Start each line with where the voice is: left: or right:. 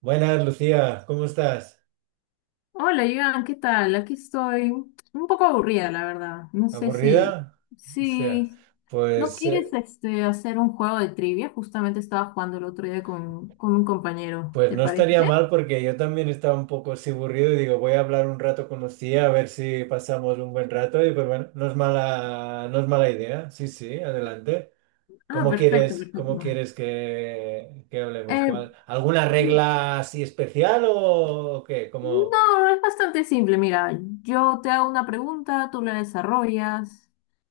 right: Buenas, Lucía, ¿cómo estás?
left: Hola, Iván, ¿qué tal? Aquí estoy un poco aburrida, la verdad. No sé si,
right: ¿Aburrida? O sea,
left: si no
right: pues, eh,
left: quieres este, hacer un juego de trivia. Justamente estaba jugando el otro día con un compañero.
right: pues
left: ¿Te
right: no estaría
left: parece?
right: mal porque yo también estaba un poco así aburrido y digo, voy a hablar un rato con Lucía a ver si pasamos un buen rato y pues bueno, no es mala, no es mala idea. Sí, sí, adelante.
left: Ah, perfecto, perfecto.
right: Cómo quieres que hablemos?
left: Eh,
right: ¿Cuál? ¿Alguna regla así especial o qué? ¿Cómo?
left: no, es bastante simple. Mira, yo te hago una pregunta, tú la desarrollas,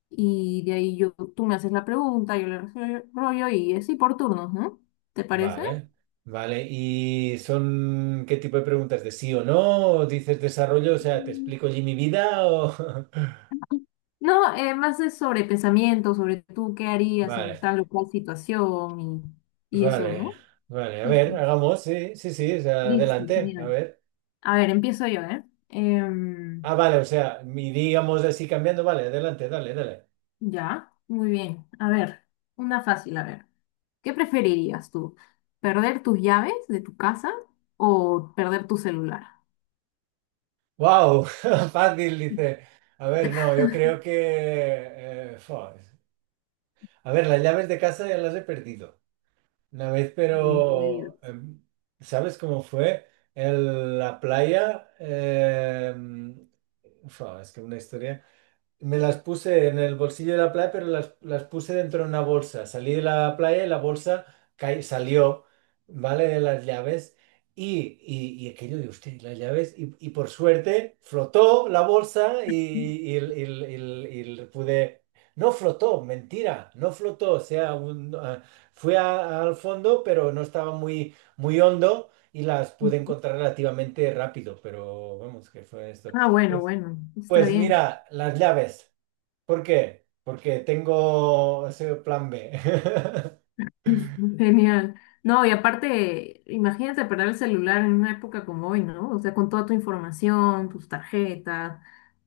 left: y de ahí yo, tú me haces la pregunta, yo la desarrollo y así por turnos, ¿no? ¿Te parece?
right: Vale, vale. ¿Y son qué tipo de preguntas? ¿De sí o no? ¿O dices desarrollo? O sea, ¿te explico allí mi vida? O…
left: No, más es sobre pensamiento, sobre tú qué harías en
right: Vale,
left: tal o cual situación y eso,
right: vale,
left: ¿no?
right: vale. A
left: Sí,
right: ver,
left: sí.
right: hagamos, sí, sí, sí, o sea,
left: Listo,
right: adelante, a
left: genial.
right: ver.
left: A ver, empiezo yo, ¿eh? Em,
right: Ah, vale, o sea, mi digamos así cambiando, vale, adelante, dale, dale.
left: ya, muy bien. A ver, una fácil, a ver. ¿Qué preferirías tú? ¿Perder tus llaves de tu casa o perder tu celular?
right: ¡Wow! Fácil, dice. A ver, no, yo creo que… fua. A ver, las llaves de casa ya las he perdido. Una vez,
left: Bien, muy
right: pero
left: bien.
right: ¿sabes cómo fue? En la playa, fua, es que una historia. Me las puse en el bolsillo de la playa, pero las puse dentro de una bolsa. Salí de la playa y la bolsa salió, ¿vale? De las llaves. Y aquello de usted, las llaves. Y por suerte flotó la bolsa y, el- y el- y el- y el- pude… No flotó, mentira, no flotó. O sea, fui al fondo, pero no estaba muy, muy hondo y las pude encontrar relativamente rápido. Pero vamos, que fue esto?
left: Ah, bueno,
right: Pues
left: bueno, está
right: pues
left: bien.
right: mira, las llaves. ¿Por qué? Porque tengo ese plan B.
left: Genial. No, y aparte, imagínate perder el celular en una época como hoy, ¿no? O sea, con toda tu información, tus tarjetas,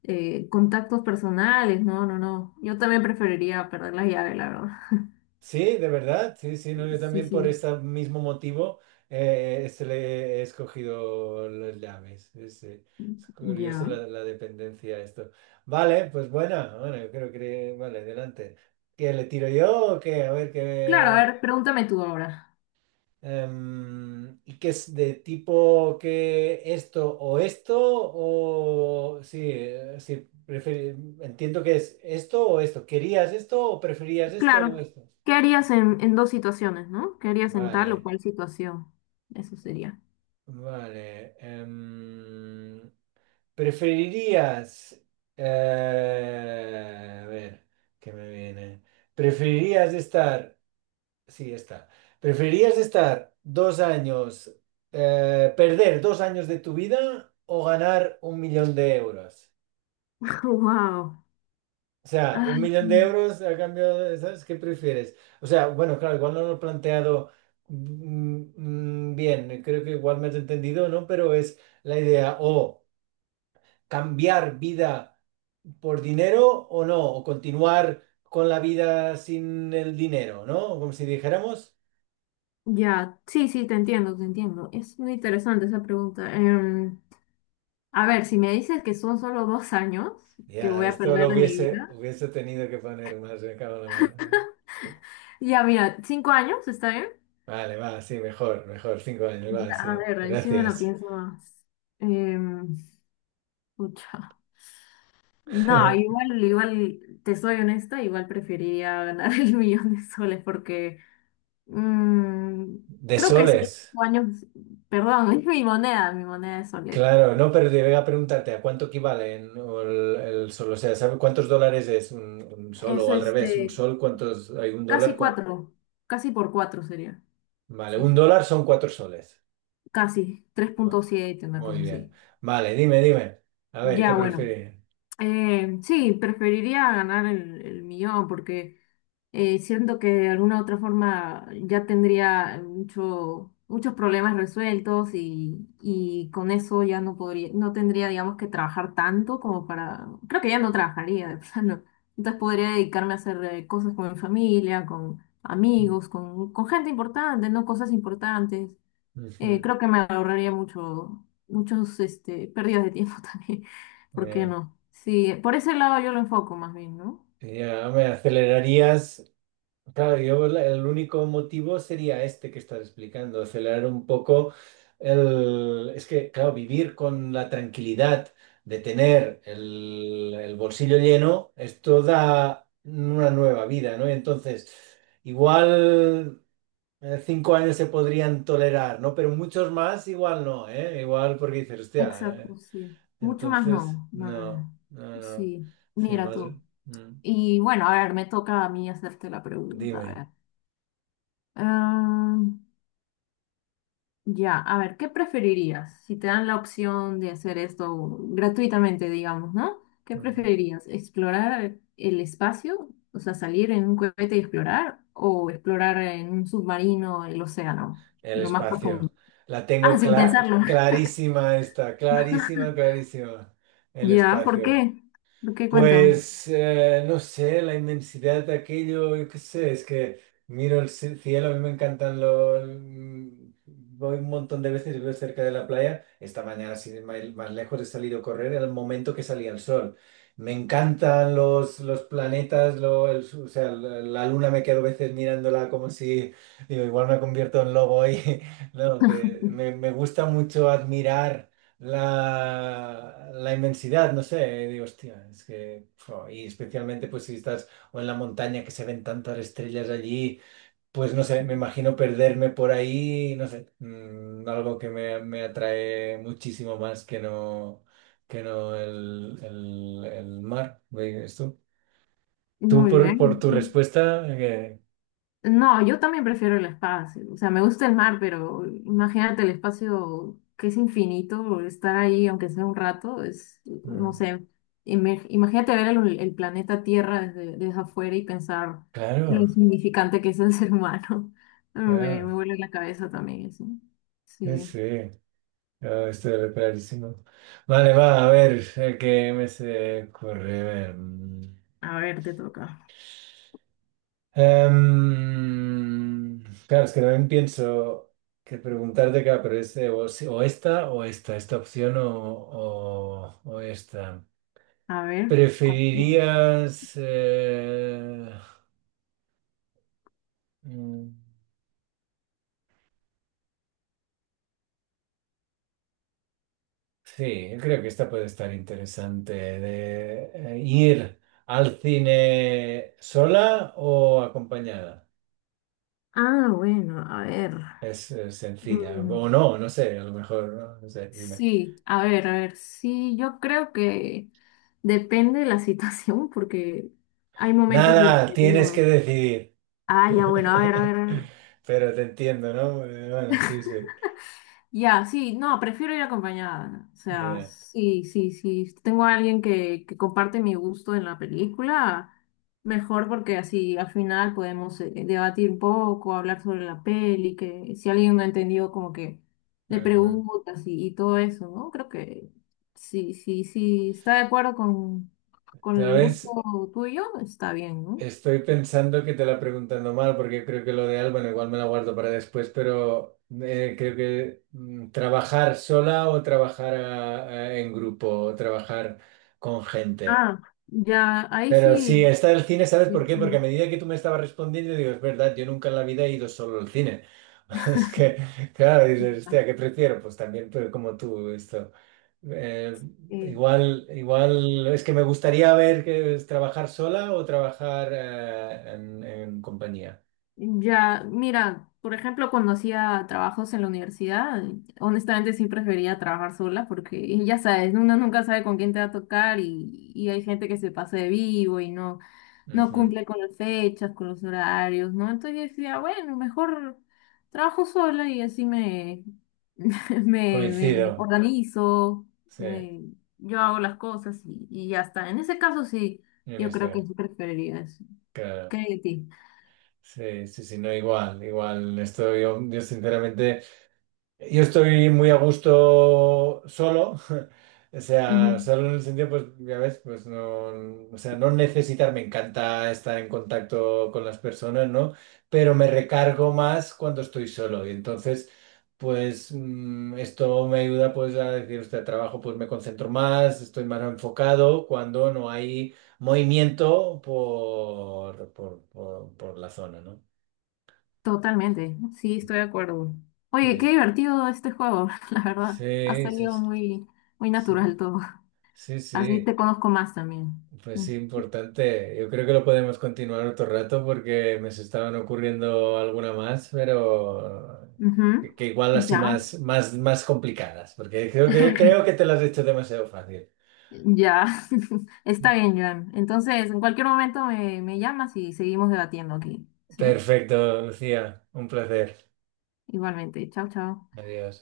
left: contactos personales, no, no, no. Yo también preferiría perder las llaves, la verdad.
right: Sí, de verdad. Sí, sí, no, yo
left: Sí,
right: también por
left: sí,
right: este mismo motivo se le he escogido las llaves. Sí, sí. Es curioso
left: ya.
right: la dependencia a esto. Vale, pues buena. Bueno, yo creo que… Vale, adelante. ¿Qué le tiro yo o qué? A ver
left: Claro, a
right: qué…
left: ver, pregúntame tú ahora.
right: ¿Y qué es de tipo que esto o esto? O sí, sí, entiendo que es esto o esto. ¿Querías esto o preferías esto o
left: Claro,
right: esto?
left: ¿qué harías en, dos situaciones, ¿no? ¿Qué harías en tal o
right: Vale,
left: cual situación? Eso sería.
right: vale. ¿Preferirías… a ver, ¿qué me viene? ¿Preferirías estar… Sí, está. ¿Preferirías estar 2 años, perder 2 años de tu vida o ganar 1 millón de euros?
left: Wow.
right: O sea, 1 millón de euros a cambio de, ¿sabes qué prefieres? O sea, bueno, claro, igual no lo he planteado mm, bien, creo que igual me has entendido, ¿no? Pero es la idea, o cambiar vida por dinero o no, o continuar con la vida sin el dinero, ¿no? Como si dijéramos.
left: Ya, sí, sí, te entiendo, te entiendo. Es muy interesante esa pregunta. A ver, si me dices que son solo 2 años que
right: Ya,
left: voy a
right: esto
left: perder
right: lo
left: de mi
right: hubiese,
left: vida.
right: hubiese tenido que poner más, me cago en la mano. ¿No?
left: Ya, mira, 5 años, ¿está bien?
right: Vale, va, sí, mejor, mejor, 5 años, va,
left: Ya,
right: sí,
left: a ver, ahí sí me la
right: gracias.
left: pienso más. Em, pucha. No, igual, igual, te soy honesta, igual preferiría ganar el millón de soles porque mm,
right: De
left: creo que sí,
right: soles,
left: 5 años, perdón, es mi moneda de soles.
right: claro, no, pero te voy a preguntarte, ¿a cuánto equivale o el sol? O sea, ¿sabes cuántos dólares es un sol?
left: Es
right: O al revés, un
left: este,
right: sol, ¿cuántos hay un dólar?
left: casi
right: Cua-
left: cuatro, casi por cuatro sería.
right: Vale,
left: Sí,
right: un
left: sí.
right: dólar son 4 soles.
left: Casi, tres punto
right: Va,
left: siete una
right: muy
left: cosa
right: bien.
left: así.
right: Vale, dime, dime. A ver, ¿qué
left: Ya, bueno.
right: prefieres?
left: Sí, preferiría ganar el millón porque siento que de alguna otra forma ya tendría mucho, muchos problemas resueltos y con eso ya no podría, no tendría, digamos, que trabajar tanto como para, creo que ya no trabajaría de plano. Entonces podría dedicarme a hacer cosas con mi familia, con amigos, con gente importante, no cosas importantes.
right: Ujú,
left: Creo que me ahorraría mucho, muchos, este, pérdidas de tiempo también. ¿Por qué
right: ya,
left: no? Sí, por ese lado yo lo enfoco más bien, ¿no?
right: ya, me acelerarías. Claro, yo el único motivo sería este que estás explicando, acelerar un poco el… Es que, claro, vivir con la tranquilidad de tener el bolsillo lleno, esto da una nueva vida, ¿no? Y entonces, igual 5 años se podrían tolerar, ¿no? Pero muchos más igual no, ¿eh? Igual porque dices, hostia,
left: Exacto,
right: ¿eh?
left: sí. Mucho más
right: Entonces,
left: no. No, no,
right: no,
left: no.
right: no, no.
left: Sí,
right: Sí,
left: mira
right: más…
left: tú.
right: mm,
left: Y bueno, a ver, me toca a mí hacerte la pregunta. A
right: dime.
left: ver. Ah, Ya, a ver, ¿qué preferirías? Si te dan la opción de hacer esto gratuitamente, digamos, ¿no? ¿Qué preferirías? ¿Explorar el espacio? O sea, salir en un cohete y explorar, o explorar en un submarino el océano,
right: El
left: lo más
right: espacio.
left: profundo.
right: La
left: Ah,
right: tengo
left: sin pensarlo.
right: clarísima esta, clarísima, clarísima. El
left: Ya, ¿por
right: espacio.
left: qué? ¿Por qué? Cuéntame.
right: Pues no sé, la inmensidad de aquello, yo qué sé, es que miro el cielo, a mí me encantan los… voy un montón de veces y vivo cerca de la playa. Esta mañana, sin ir más lejos, he salido a correr al momento que salía el sol. Me encantan los planetas, o sea, la luna me quedo a veces mirándola como si, digo, igual me convierto en lobo ahí. No, que me gusta mucho admirar la inmensidad, no sé, digo, hostia, es que, jo, y especialmente pues si estás o en la montaña que se ven tantas estrellas allí, pues no sé, me imagino perderme por ahí, no sé, algo que me atrae muchísimo más que no el mar, ¿ves tú? Tú
left: Muy
right: por
left: bien.
right: tu respuesta, que,
left: No, yo también prefiero el espacio. O sea, me gusta el mar, pero imagínate el espacio que es infinito, estar ahí aunque sea un rato, es, no
right: mm,
left: sé, imagínate ver el planeta Tierra desde, desde afuera y pensar lo
right: claro,
left: insignificante que es el ser humano. Me
right: claro,
left: vuelve la cabeza también eso.
right: sí.
left: Sí.
right: sí. Ah, estoy clarísimo. Vale, va, a ver, ¿qué me se ocurre? A ver,
left: A ver, te toca.
right: claro, es que también pienso que preguntarte, claro, pero es o, o esta, esta opción o o esta.
left: A ver. ¿Cuál te toca?
right: ¿Preferirías… mm, sí, yo creo que esta puede estar interesante, de ir al cine sola o acompañada?
left: Ah, bueno, a ver.
right: Es, sencilla. O
left: Mm.
right: no, no sé, a lo mejor, no, no sé, dime.
left: Sí, a ver, sí, yo creo que depende de la situación porque hay momentos de
right: Nada,
left: que
right: tienes que
left: uno,
right: decidir.
left: ah, ya, bueno, a ver, a ver, a ver.
right: Pero te entiendo, ¿no? Bueno, sí, sí.
left: Ya, sí, no, prefiero ir acompañada. O sea,
right: Bien.
left: sí, sí, sí. Si tengo a alguien que comparte mi gusto en la película, mejor porque así al final podemos debatir un poco, hablar sobre la peli, que si alguien no ha entendido, como que le
right: Ujú.
left: preguntas y todo eso, ¿no? Creo que sí, sí, sí, está de acuerdo con, el gusto
right: ¿Sabes?
left: tuyo, está bien, ¿no?
right: Estoy pensando que te la preguntando mal porque creo que lo de Al, bueno, igual me la guardo para después, pero creo que trabajar sola o trabajar en grupo o trabajar con gente.
left: Ah, ya, ahí
right: Pero sí,
left: sí.
right: está el cine, ¿sabes
left: Sí,
right: por qué?
left: está
right: Porque a
left: bien.
right: medida que tú me estabas respondiendo, digo, es verdad, yo nunca en la vida he ido solo al cine. Es que, claro, dices,
left: Ya,
right: hostia, ¿qué prefiero? Pues también, pero como tú, esto. Eh,
left: eh,
right: igual, igual, es que me gustaría ver que es trabajar sola o trabajar en compañía.
left: ya, mira, por ejemplo, cuando hacía trabajos en la universidad, honestamente sí prefería trabajar sola porque ya sabes, uno nunca sabe con quién te va a tocar y hay gente que se pasa de vivo y no, no
right: Ujú.
left: cumple con las fechas, con los horarios, ¿no? Entonces yo decía, bueno, mejor trabajo sola y así me me,
right: Coincido,
left: me organizo,
right: sí,
left: me- yo hago las cosas y ya está. En ese caso sí,
right: en
left: yo creo que
right: este,
left: sí preferiría eso. ¿Qué
right: claro.
left: hay de ti?
right: Sí, sí, sí, no, igual, igual, esto yo sinceramente. Yo estoy muy a gusto solo, o sea,
left: Ujú.
right: solo en el sentido, pues, ya ves, pues no, o sea, no necesitar, me encanta estar en contacto con las personas, ¿no? Pero me recargo más cuando estoy solo y entonces, pues, esto me ayuda, pues, a decir, este trabajo, pues, me concentro más, estoy más enfocado cuando no hay movimiento por la zona, ¿no?
left: Totalmente, sí, estoy de acuerdo. Oye, qué
right: Sí,
left: divertido este juego, la verdad. Ha
right: sí, sí,
left: salido muy, muy
right: sí,
left: natural todo.
right: sí,
left: Así te
right: sí.
left: conozco más también.
right: Pues
left: Mm.
right: sí, importante. Yo creo que lo podemos continuar otro rato porque me se estaban ocurriendo alguna más, pero
left: Ujú,
right: que igual así
left: ya,
right: más, más, más complicadas, porque creo que te las has hecho demasiado fácil.
left: ya. Está bien, Joan. Entonces, en cualquier momento me llamas y seguimos debatiendo aquí, ¿sí?
right: Perfecto, Lucía. Un placer.
left: Igualmente. Chao, chao.
right: Adiós.